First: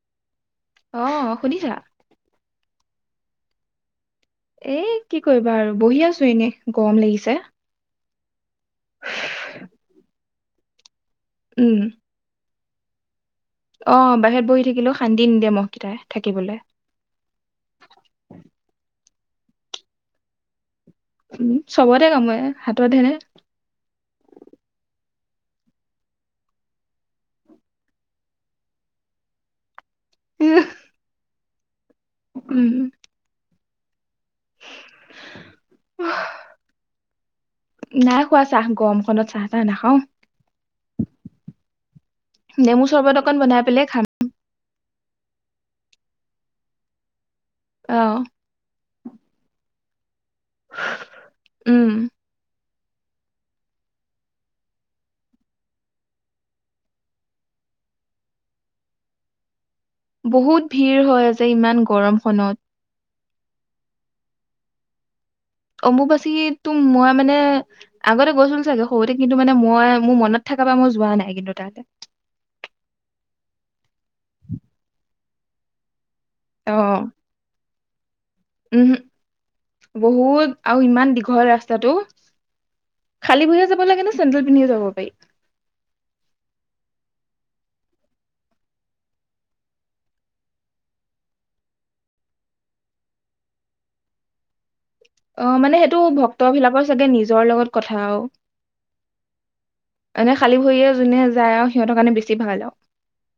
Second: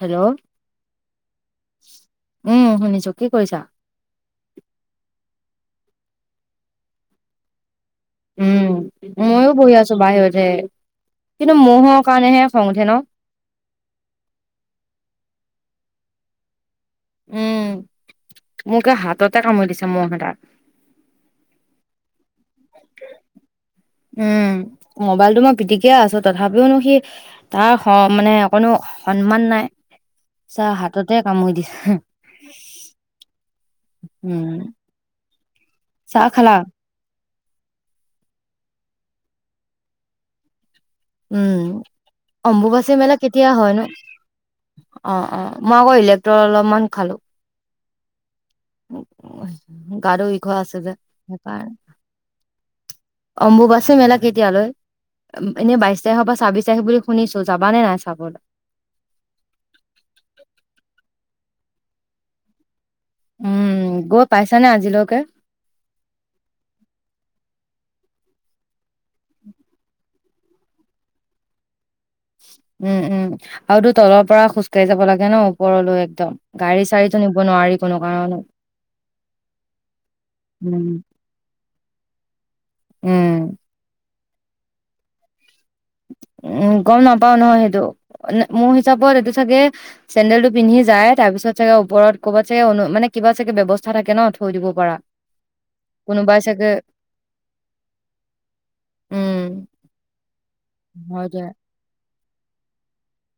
Hello অহ শুনিছা ত কি কৈছা এ কি কৰিবা আৰু বহি আছো এনেই গৰম লাগিছে উম ময়ো বহি আছো বাহিৰতে কিন্তু উম মহৰ কাৰণেহে খং উঠে ন অ বাহিৰত বহি থাকিলো শান্তি নিদে মহকেইটাই থাকিবলে উম মোকে হাতত তে কামৰি দিছো মহ কেইটাক উম চবতে কাম এ হাতত হে মোবাইলতটো মই পিটিকিয় আছো তথাপিওনো সি তাৰ মানে কোনো সন্মান নাই ছাহ হাততে কামুৰি দিছ হুম উম উম উম চাহ খালা নাই খোৱা চাহ গৰমখনত চাহ তাহ নাখাওঁ উম অম্বুবাচী চৰবত মেলা অকন কেতিয়া বনাই হয় নো পেলাই খাম অ অ মই আকৌ ইলেক্ট্ৰ অলপমান খালো অ [unintelligible] গা ধুই ঘৰ আছে যে সেইকাৰ উম অম্বুবাছী মেলা কেতিয়ালৈ এনে বাইছ তাৰিখ বা ছাব্বি তাৰিখ বুলি শুনিছো যাব নে নাই চাবলৈ বহুত ভিৰ হৈ আছে ইমান গৰমখনত উম গৈ পাইছানে আজিলৈকে অম্বুবাচীতো মই মানে আগতে গৈছিলো চাগে সৰুতে কিন্তু মানে মই মোৰ মনত থকা বা মই যোৱা নাই কিন্তু তাত উম উম আও তো তলৰ পৰা খোজকাঢ়ি যাব লাগে ন ওপৰলৈ একদম গাড়ী চাৰীতো নিব নোৱাৰি কোনো কাৰণত। উমহো বহুত আৰু উম। ইমান দীঘল ৰাস্তা টাটো খালী উম ভৰিয়ে যাব লাগে ন চেন্দেল পিন্ধি যাব পাই উম গম নাপাও নহয় সেইটো মোৰ হিচাপত এইটো চাগে চেন্দেলটো পিন্ধি যায় তাৰ পিছত চাগে ওপৰত ক'বাত চাগে অনু মানে কিবা চাগে ব্যৱস্থা থাকে ন থৈ দিব পৰা অ মানে সেইটো ভক্তবিলাকৰ চাগে নিজৰ লগত কথা আৰু উম মনে খালী ভৰি এ যোনে হয় দিয়া। যায় আৰু সিহতৰ কাৰণে বেছি ভাল আও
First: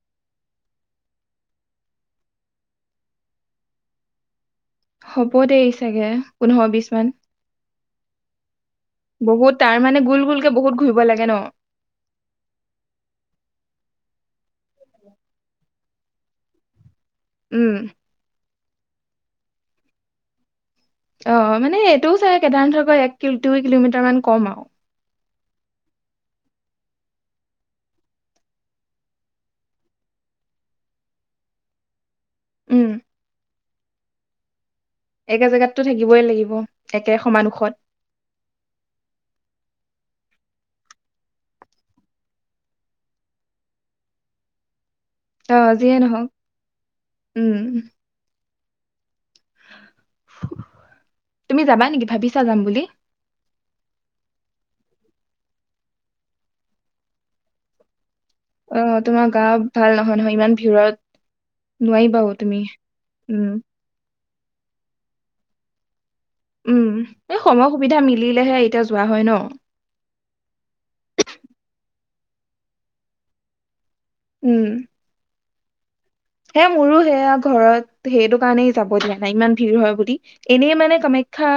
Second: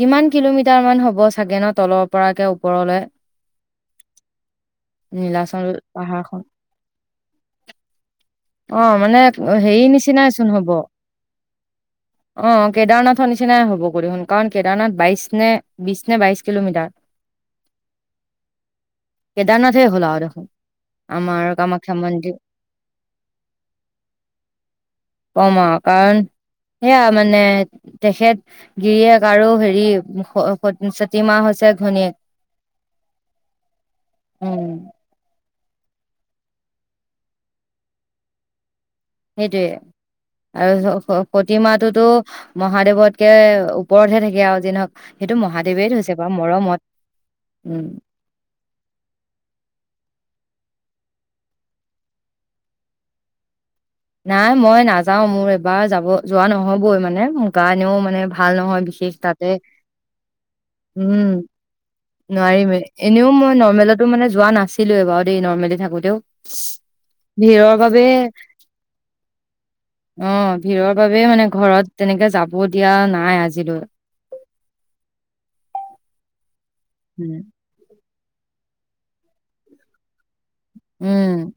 কিমান কিলোমিটাৰ মান হ'ব চাগে ন তলৰ পৰাকে ওপৰলৈ হ'ব দেই চাগে পোন্ধৰ বিশ মান অ মানে বহুত তাৰ হেৰি মানে গোল গোলকে নিচিনাইচোন হব বহুত ঘূৰিব লাগে ন? অ কেদাৰনাথৰ নিচিনাই হব সুন কাৰণ কেদাৰনাথ বাইশ নে বিশ নে বাইশ কিলোমিটাৰ উম কেদাৰনাথে হ'লা আৰু দেখোন অ আমাৰ মানে কামাখ্যা এইটোও মন্দিৰ চাই কেদাৰনাথৰক এক দুই কিলোমিটাৰ মান কম আৰু কম আৰু কাৰণ সেয়া মানে তেখেত গিৰিয়েক আৰু হেৰি সতীমাহ হৈছে ঘনীয়েক উম উম একে জেগাততো থাকিবই লাগিব একে সমান ওখত সেইটোৱে আৰু প্ৰতিমা টোতো মহাদেৱতকে ওপৰতহে থাকে আৰু যিনহক সেইটো অ' মহাদেৱে যিয়ে থৈছে নহওক বাৰু মৰমত উম তুমি যাবা নেকি ভাবিছা যাম বুলি নাই মই নাযাও মোৰ এবাৰ যাব যোৱা নহ'বই মানে গা এনেণও মানে ভাল নহয় অ বিশেষ তোমাৰ গা তাতে ভাল নহয় নহয় ইমান ভিৰত নোৱা নোৱাৰিম এনেও মই নৰ্মেলতো মানে যোৱা নাছিলোএ বাৰু দেই নৰ্মেলি থাকো দে উম এই সময় ভিৰৰ সুবিধা বাবে মিলিলেহে এতিয়া যোৱা হয় ন অ ভিৰৰ বাবে মানে ঘৰত তেনেকে যাব দিয়া নাই আজিলৈ উম সে মোৰো সেয়া উম ঘৰত ত সেইটো কাৰণেই যাব দিয়া নাই ইমান ভিৰ হয় বুলি এনেই মানে উম কামাখ্যা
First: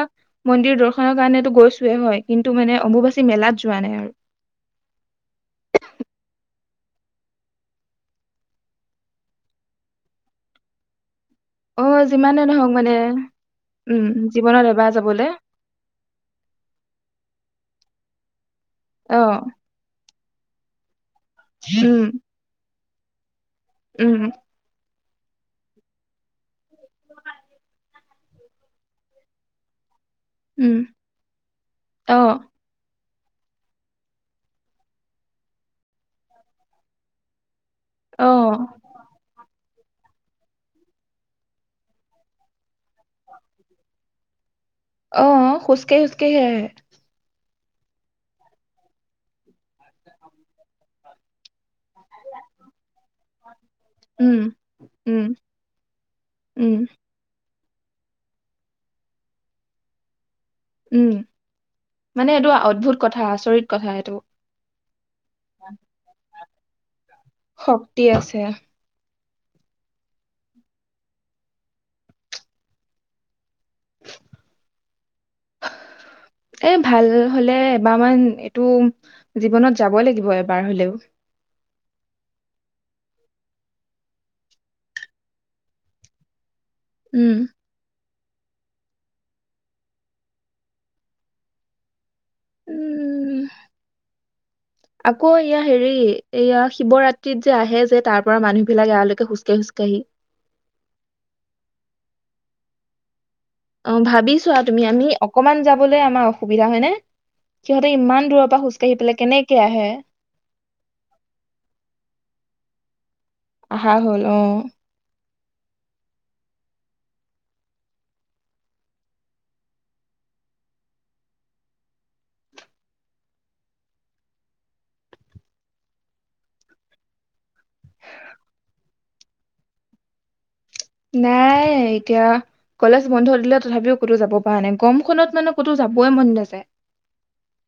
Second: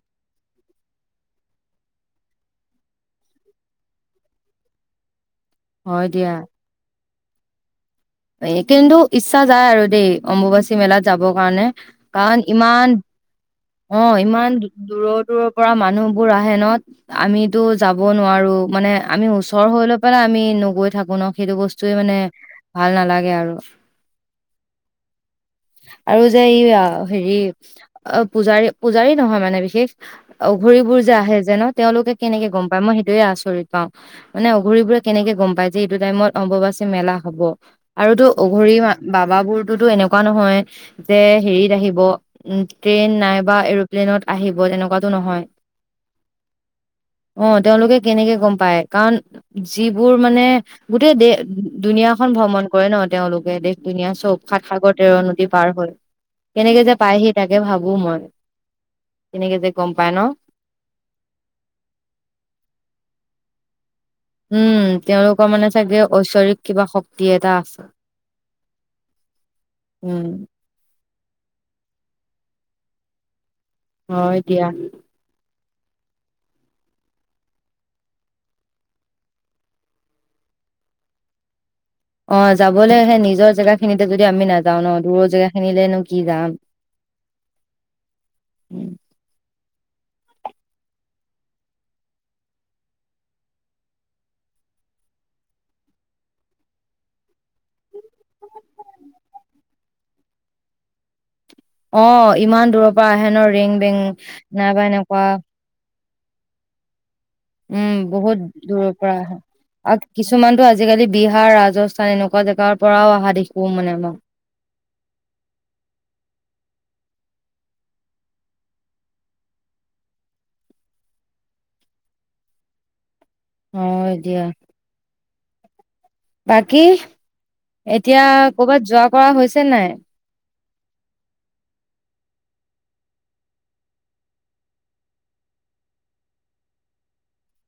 মন্দিৰ দৰ্শনৰ কাৰণে গৈছোৱেই হয় কিন্তু মানে অম্বুবাচী মেলাত যোৱা নাই আৰু হয় দিয়া এ কিন্তু ইচ্ছা যায় আৰু দেই অম্বুবাচী মেলাত যাবৰ কাৰণে অ কাৰণ যিমানে নহওক ইমান মানে অ উম ইমান জীৱনত এবাৰ দূৰৰ যাবলে দূৰৰ পৰা মানুহবোৰ আহে ন আমিতো যাব ক'ব নোৱাৰোঁ মানে অ আমি ওচৰ হ'লেও ইমান আমি নগৈ থাকো বনক সেইটো বস্তুৱে উম মানে ভাল নালাগে আৰু উম আৰু যে এই হেৰি অ পূজাৰী পূজাৰী নহয় মানে বিশেষ উম অঘৰীবোৰ যে আহে যে ন তেওঁলোকে অ কেনেকে গম পায় মই সেই এইয়ে আচৰিত পাওঁ মানে অঘৰি বোৰে কেনেকে গম পাই যে এইটো টাইমত অম্ববাচী মেলা হ'ব আৰু ত অ অঘৰী বাবাবোৰ তো এনেকুৱা নহয় যে হেৰিত আহিব যে ট্ৰেইন নাইবা এৰপ্লেনত আহিব তেনেকুৱাতো অ নহয় খোজ কাঢ়ি খোজ কাঢ়ি আহে অঁ তেওঁলোকে কেনেকে গম পায় কাৰণ যিবোৰ মানে গোটেই দে দুনীয়া খন ভ্ৰমণ কৰে ন তেওঁলোকে দেশ দুনীয়া চব উম সাত সাগৰ তেৰ উম নদী পাৰ হয় উম কেনেকে যে পাইহি তাক তাকে ভাবো মই কেনেকে যে গম পাই ন উম মানে এইটো অদ্ভুত কথা আচৰিত কথা এইটো উম তেওঁলোকৰ মানে চাগে ঐশ্বৰিক কিবা শ শক্তি আছে উম হয় দিয়া এ ভাল হলে এবাৰমান এইটো জীৱনত যাবই লাগিব এবাৰ হলেও অ যাবলৈ আহে নিজৰ জেগা খিনিতে যদি আমি নাযাও ন দূৰৰ জেগা খিনিলেনো কি যাম উম উম উম আকৌ এয়া হেৰি এয়া শিৱৰাত্ৰিত যে আহে যে তাৰ পৰা মানুহ বিলাক এয়ালৈকে খোজ কাঢ়ি খোজ কাঢ়ি অ ইমান দূৰৰ পৰা আহে ন ৰেং অ বেং ভাবি চোৱা নাইবা তুমি আমি এনেকুৱা অকমান যাবলে আমাৰ অসুবিধা হয় নে উম বহুত দূৰৰ পৰা আহে আৰু কিছুমানতটো আজিকালি বিহাৰ ৰাজস্থান এনেকুৱা জেগাৰ পৰাও অহা দেখো মানে আহা মই। হ'ল অহ অ এতিয়া। বাকী এতিয়া কৰবাত যোৱা কৰা হৈছে নাই? নাই এতিয়া কলেজ বন্ধ দিলে, তথাপিও ক'তো যাব পৰা নাই। গৰমখনত মানে ক'তো যাবই মন নাযায়।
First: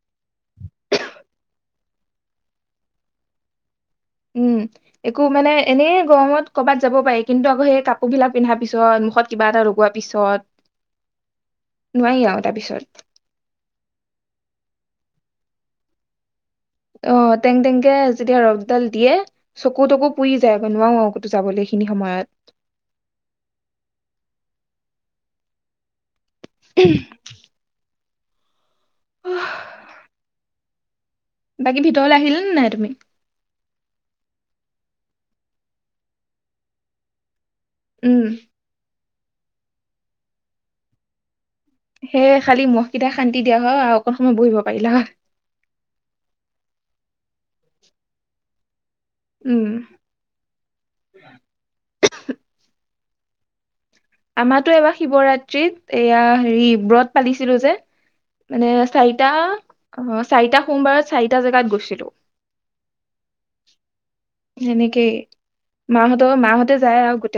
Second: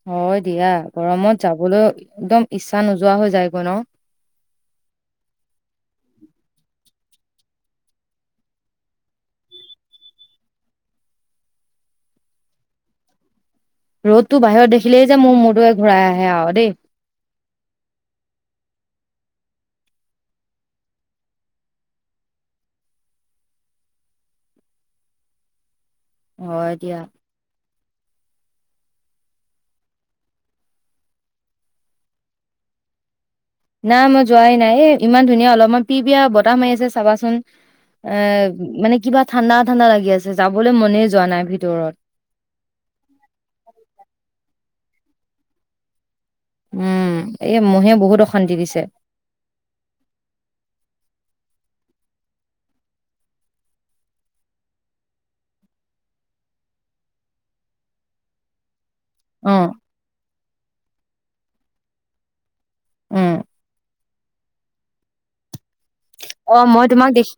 হয় দিয়া গৰমত যাবলৈ একদম ইচ্ছা নোযোৱা হৈ যায়গৈ ন উম একো মানে এনেই গৰমত কৰ'বাত যাব পাৰি। কিন্তু আকৌ সেই কাপোৰ বিলাক পিন্ধা পিছত মুখত কিবা এটা লগোৱা পিছত নোৱাৰি আৰু তাৰপিছত। ৰ'দটো বাহিৰত দেখিলেই যে', মোৰ মূৰটো ঘূৰাই আহে আৰু দেই। অহ', টেং-টেংকে যেতিয়া ৰ'দডাল দিয়ে চকু- তকু পুৰি যায়। নোৱাৰো আৰু ক'তো যাবলৈ এইখিনি সময়ত। হয়', দিয়া। আহ', বাকী ভিতৰলৈ আহিলা নে', নাই তুমি? নাই মই', যোৱাই নাই এ', ইমান ধুনীয়া অলপমান পি-পিয়া বতাহ মাৰি আছে, চাবাচোন। উম অ', মানে কিবা ঠাণ্ডা-ঠাণ্ডা লাগি আছে যাবলৈ মনেই যোৱা নাই ভিতৰ সেয় খালি মহকেইটা শান্তি দিয়া হয়', আৰু অকন সময় বহিব পাৰিলা হয়। উম', এই', মহে বহুত অশান্তি দিছে। উম', আমাৰতো এইবাৰ শিৱৰাত্ৰিত এয়া হেৰি ব্ৰত পালিছিলো যে -মানে, চাৰিটা অ', চাৰিটা সোমবাৰ চাৰিটা জেগাত গৈছিলো। উম', হেনেকে, অ', মই তোমাক দেখি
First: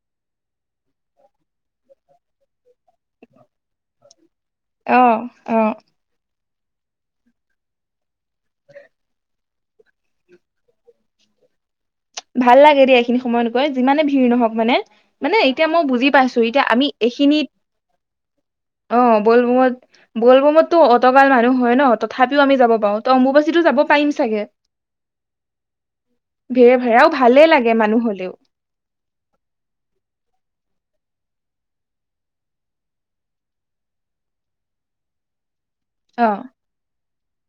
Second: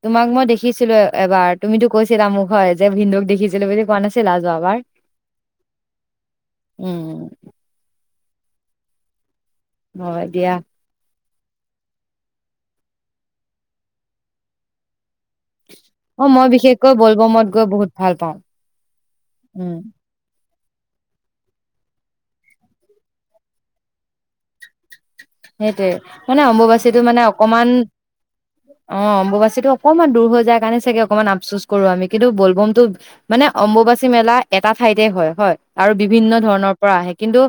-তোমাক মই দেখি দেখিছিলো এবাৰ তুমিতো, কৈছিলা মোক হয় যে ভিন্দক দেখিছিলো বুলি কোৱা নাছিলা? যোৱাবাৰ। অহ', -অহ', উম', হয় দিয়া। ভাল লাগে দেই, এইখিনি সময়ত গৈ যিমানে ভিৰ নহওক মানে। মানে এতিয়া মই বুজি অ পাইছো। মই এতিয়া আমি বিশেষকৈ বলবমত এইখিনিত গৈ বহুত ভাল পাওঁ। অ', উম। বলবমত', -বলবমত', ত', অতবাৰ মানুহ হয় ন', তথাপিও আমি যাব পাৰো ত', অম্বুবাচীটো যাব পাৰিম চাগে। সেইটোৱে মানে ভিৰে অম্ববচী ভেৰাও মানে ভালে অকমান লাগে মানুহ হলেও অ অম্বুবাচিতটো অকমান দূৰ হৈ যায় কাৰণে চাগে অকনমান আফচুচ কৰো আমি কিন্তু বলবমতো মানে অম্বুবাচী মেলা এটা ঠাইতে হয় আৰু অ বিভিন্ন ধৰণৰ পৰা আহে কিন্তু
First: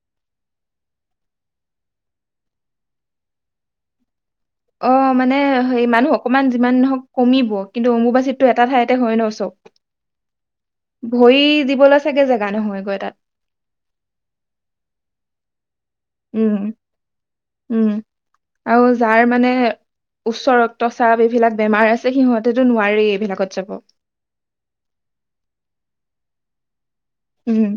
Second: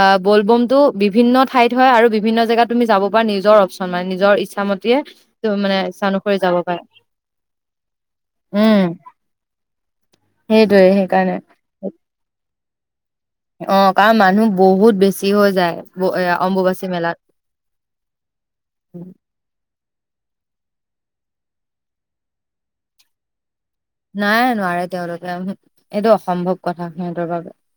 অ বলবমতটো বিভিন্ন ঠাইত হয় আৰু বিভিন্ন জেগাত তুমি যাব পৰা নিজৰ অশচন মান নিজৰ ইচ্ছামতে অ মানে ত হেই ইচ্ছা মানুহ অনুসৰি অকমান যাব পাৰা। যিমান নহওক কমিব কিন্তু অম্বুবাচিতততো এটা উম, ঠাইতে হয় ন চব সেইটোৱে সেইকাৰণে। ভৰি দিবলৈ চাগে জেগা নহয় হয় তাত অ কাৰণ মানুহ বহুত বেছি হৈ যায় ব- এ উম অম্বুবাচী মেলাত। উম আৰু যাৰ মানে উচ্চ ৰক্তচাপ এইবিলাক বেমাৰ আছে সিহঁতেতো নোৱাৰাৰে এইবিলাকত যাব নাই নোৱাৰে তেওঁলোকে এইটো অসম্ভৱ কথা ক সিহতৰ বাবে উম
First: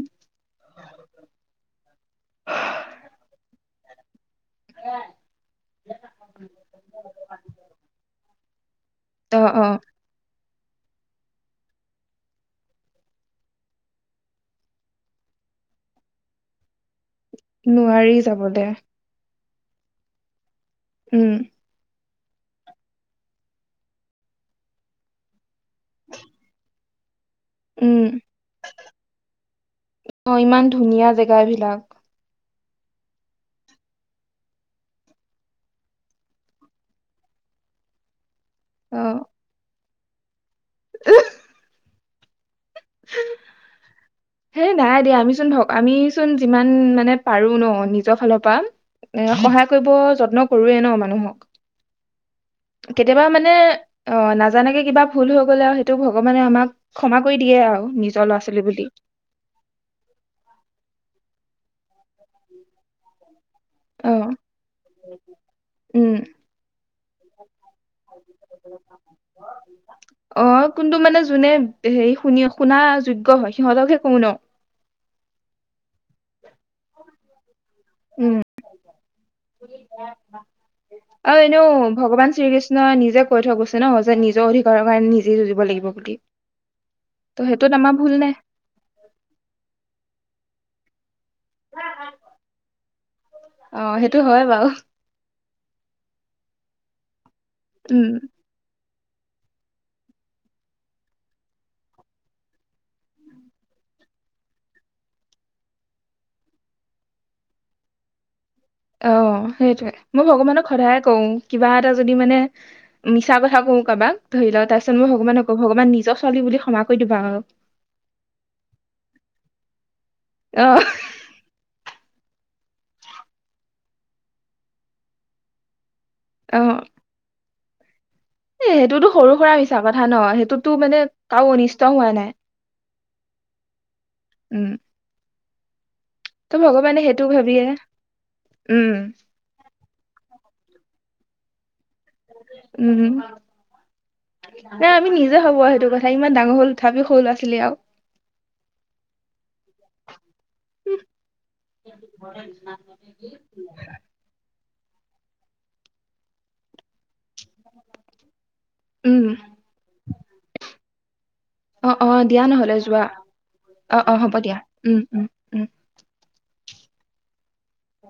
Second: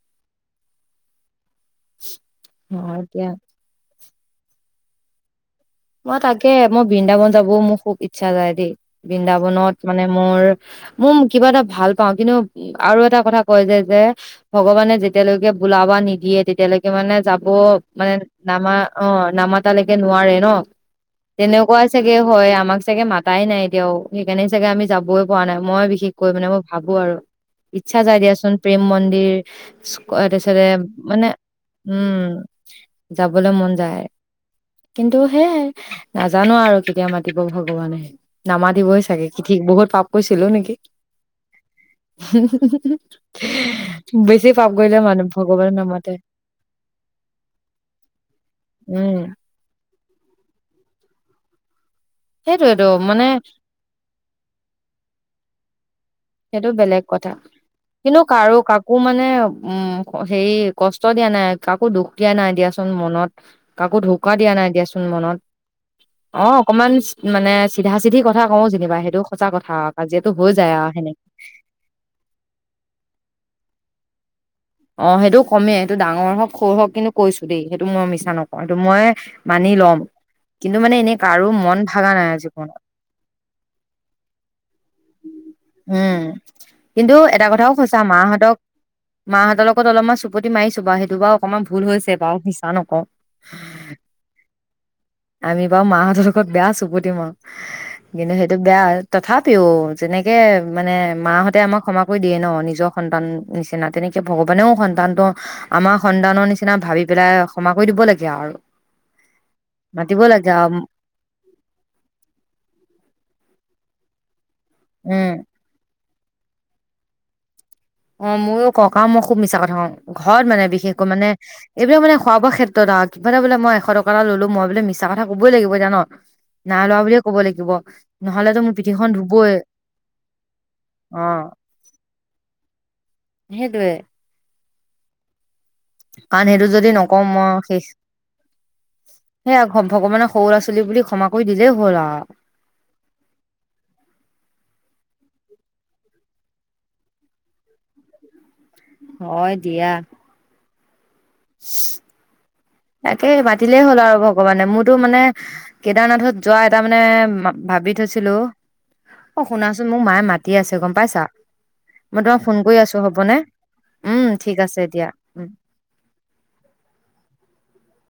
অ এতিয়া হ মই তাকে মই বৃন্দাবন যাবও মোৰ খুব ইচ্ছা যায় দেই অ অ বৃন্দাবনত মানে মোৰ মোৰ কিবা এটা ভাল পাও কিন্তু আৰু এটা কথা কয় যে যে ভগৱানে যেতিয়ালৈকে বোলাবা নিদিয়ে তেতিয়ালৈকে মানে যাব নোৱাৰি মানে যাবলে নামা অ নামা এ তালৈকে নোৱাৰে ন উম তেনেকুৱা চাগে হয় আমাক চাগে মাতাই নাই এতিয়াও সেইকাৰণে চাগে আমি যাবই পৰা নাই মই বিশেষকৈ মানে মোৰ ভাবো আৰু ইচ্ছা উম যাই দিয়াচোন প্ৰেম মন্দিৰ অ ইমান তাৰিছতে ধুনীয়া মানে জেগা এইবিলাক উম যাবলৈ মন যায় কিন্তু সেয়াই নাজানো আৰু কেতিয়া মাতিব ভগৱানে নামাতিবই চাগে কিঠিক বহুত পাপ কৈছিলো নেকি উহ হু হু হেই পাপ নাই কৰিলে দিয়া মানুহ আমি চোন ধক ভগৱানে নামাতে আমিচোন যিমান মানে পাৰো ন নিজৰ ফালৰ পৰা উম এ সহায় কৰিব যত্ন কৰোয়ে ন মানুহক কেতিয়াবা মানে অ নাজানাকে কিবা ভুল হক কলে' হয় টো ভগৱানে আম সেইটো বেলেগ ক্ষমা কথা কৰি দি কিন্তু কাৰো কাকো মানে উম হেৰি কষ্ট দিয়া নাই কাকো দুখ দিয়া নাই দিয়াচোন মনত কাকো অ ঢকা দিয়া নাই দিয়াচোন মনত উম অ অকনমান মানে চিধা চিধি কথা কও যেনিবা সেইটোও সঁচা কথা কাজিয়াটো অ হৈ যায় আহ কোনটো মানে সেনেকে যোনে হে শুন শুনা যোগ্য হয় সিহঁত অতকে কনো অ সেইটোও কমেই এইটো ডাঙৰ হওক সৰু হওক কিন্তু কৈছো দেই সেইটো মই মিছা উম নকওঁ এইটো মই মানি লম কিন্তু মানে এনেই আৰু কাৰো এনেও মন ভাগা নাই ভগৱান জীৱনত শ্ৰীকৃষ্ণই নিজে কৈ থৈ গৈছে ন যে নিজৰ অধিকাৰৰ কাৰণে নিজেই যুঁজিব লাগিব বুলি উম কিন্তু এটা ত' সেইটোত কথাও আমাৰ সচা ভুল নাই মাহঁতক মাহঁতৰ লগত অলপমান চুপুতি মাৰিছো বা সেইটো বাও অকমান ভুল হৈছে বাৰু মিছা নকওঁ অ সেইটো হয় বাৰু আমি বাৰু মাহঁতৰ লগত বেয়া চুপতি তিম উম কিন্তু সেইটো বেয়া তথাপি অঔ যেনেকে মানে মাহঁতে আমাক ক্ষমা কৰি দিয়ে ন নিজৰ সন্তান নিচিনা তেনেকে ভগৱানেও সন্তানটো আমাৰ সন্তানৰ নিচিনা ভাবি পেলাই ক্ষমা কৰি দিব লাগে আও আৰু অ সেইটোৱে মাতিব মই লাগে ভগৱানক আৰু সদায় কওঁ কিবা এটা যদি মানে মিছা কথা কথা কো কাৰবাক ধৰি লও তাৰ পিছত মো উম ভগৱানক ভগৱান নিজক চলি বুলি ক্ষমা কৰি দিবা আৰু অ ময়ো ককাও মই খুব মিছা কথা কওঁ ঘৰত মানে অ বিশেষকৈ মানে এইবিলাক মানে খোৱা বোৱা ক্ষেত্ৰত আও কিবা এটা বোলে মই এশ টকা ল'লো মই বোলে মিছ কথা ক'বই লাগিব এতিয়া ন অ নাই লোৱা বুলিয়ে ক'ব লাগিব যিব এ সেইটোতো সৰু সুৰা মিছা কথা ন সেইটোতটো মানে কাৰো অনিষ্ট হোৱা নাই সেইটোৱে উম কাৰণ ত সেইটো যদি ভগৱানে নকওঁ সেইটো মই ভাবিয়ে শেষ উম সেয়া ভগৱানে সৰু আছো চলি বুলি ক্ষম কৰি দিলেই হ'ল আৰু উম নাই আমি নিজে ভাবো আও সেইটো কথা ইমান ডাঙৰ হ'ল তথাপি সৰু ল'ৰা ছোৱালী আও হয় দিয়া তাকে মাতিলেই হ'ল আৰু ভগৱানে মোৰ টো মানে কেদাৰনাথত যোৱা এটা মানে ভাবি থৈছিলো উম অ শুনাচোন মোক মায়ে মাতি আছে গম পাইছা অ অ মই তোমাক দিয়া ফোন নহ'লে কৰি আছো যোৱা হ'বনে অ অ উম হ'ব দিয়া ঠিক আছে এতিয়া উম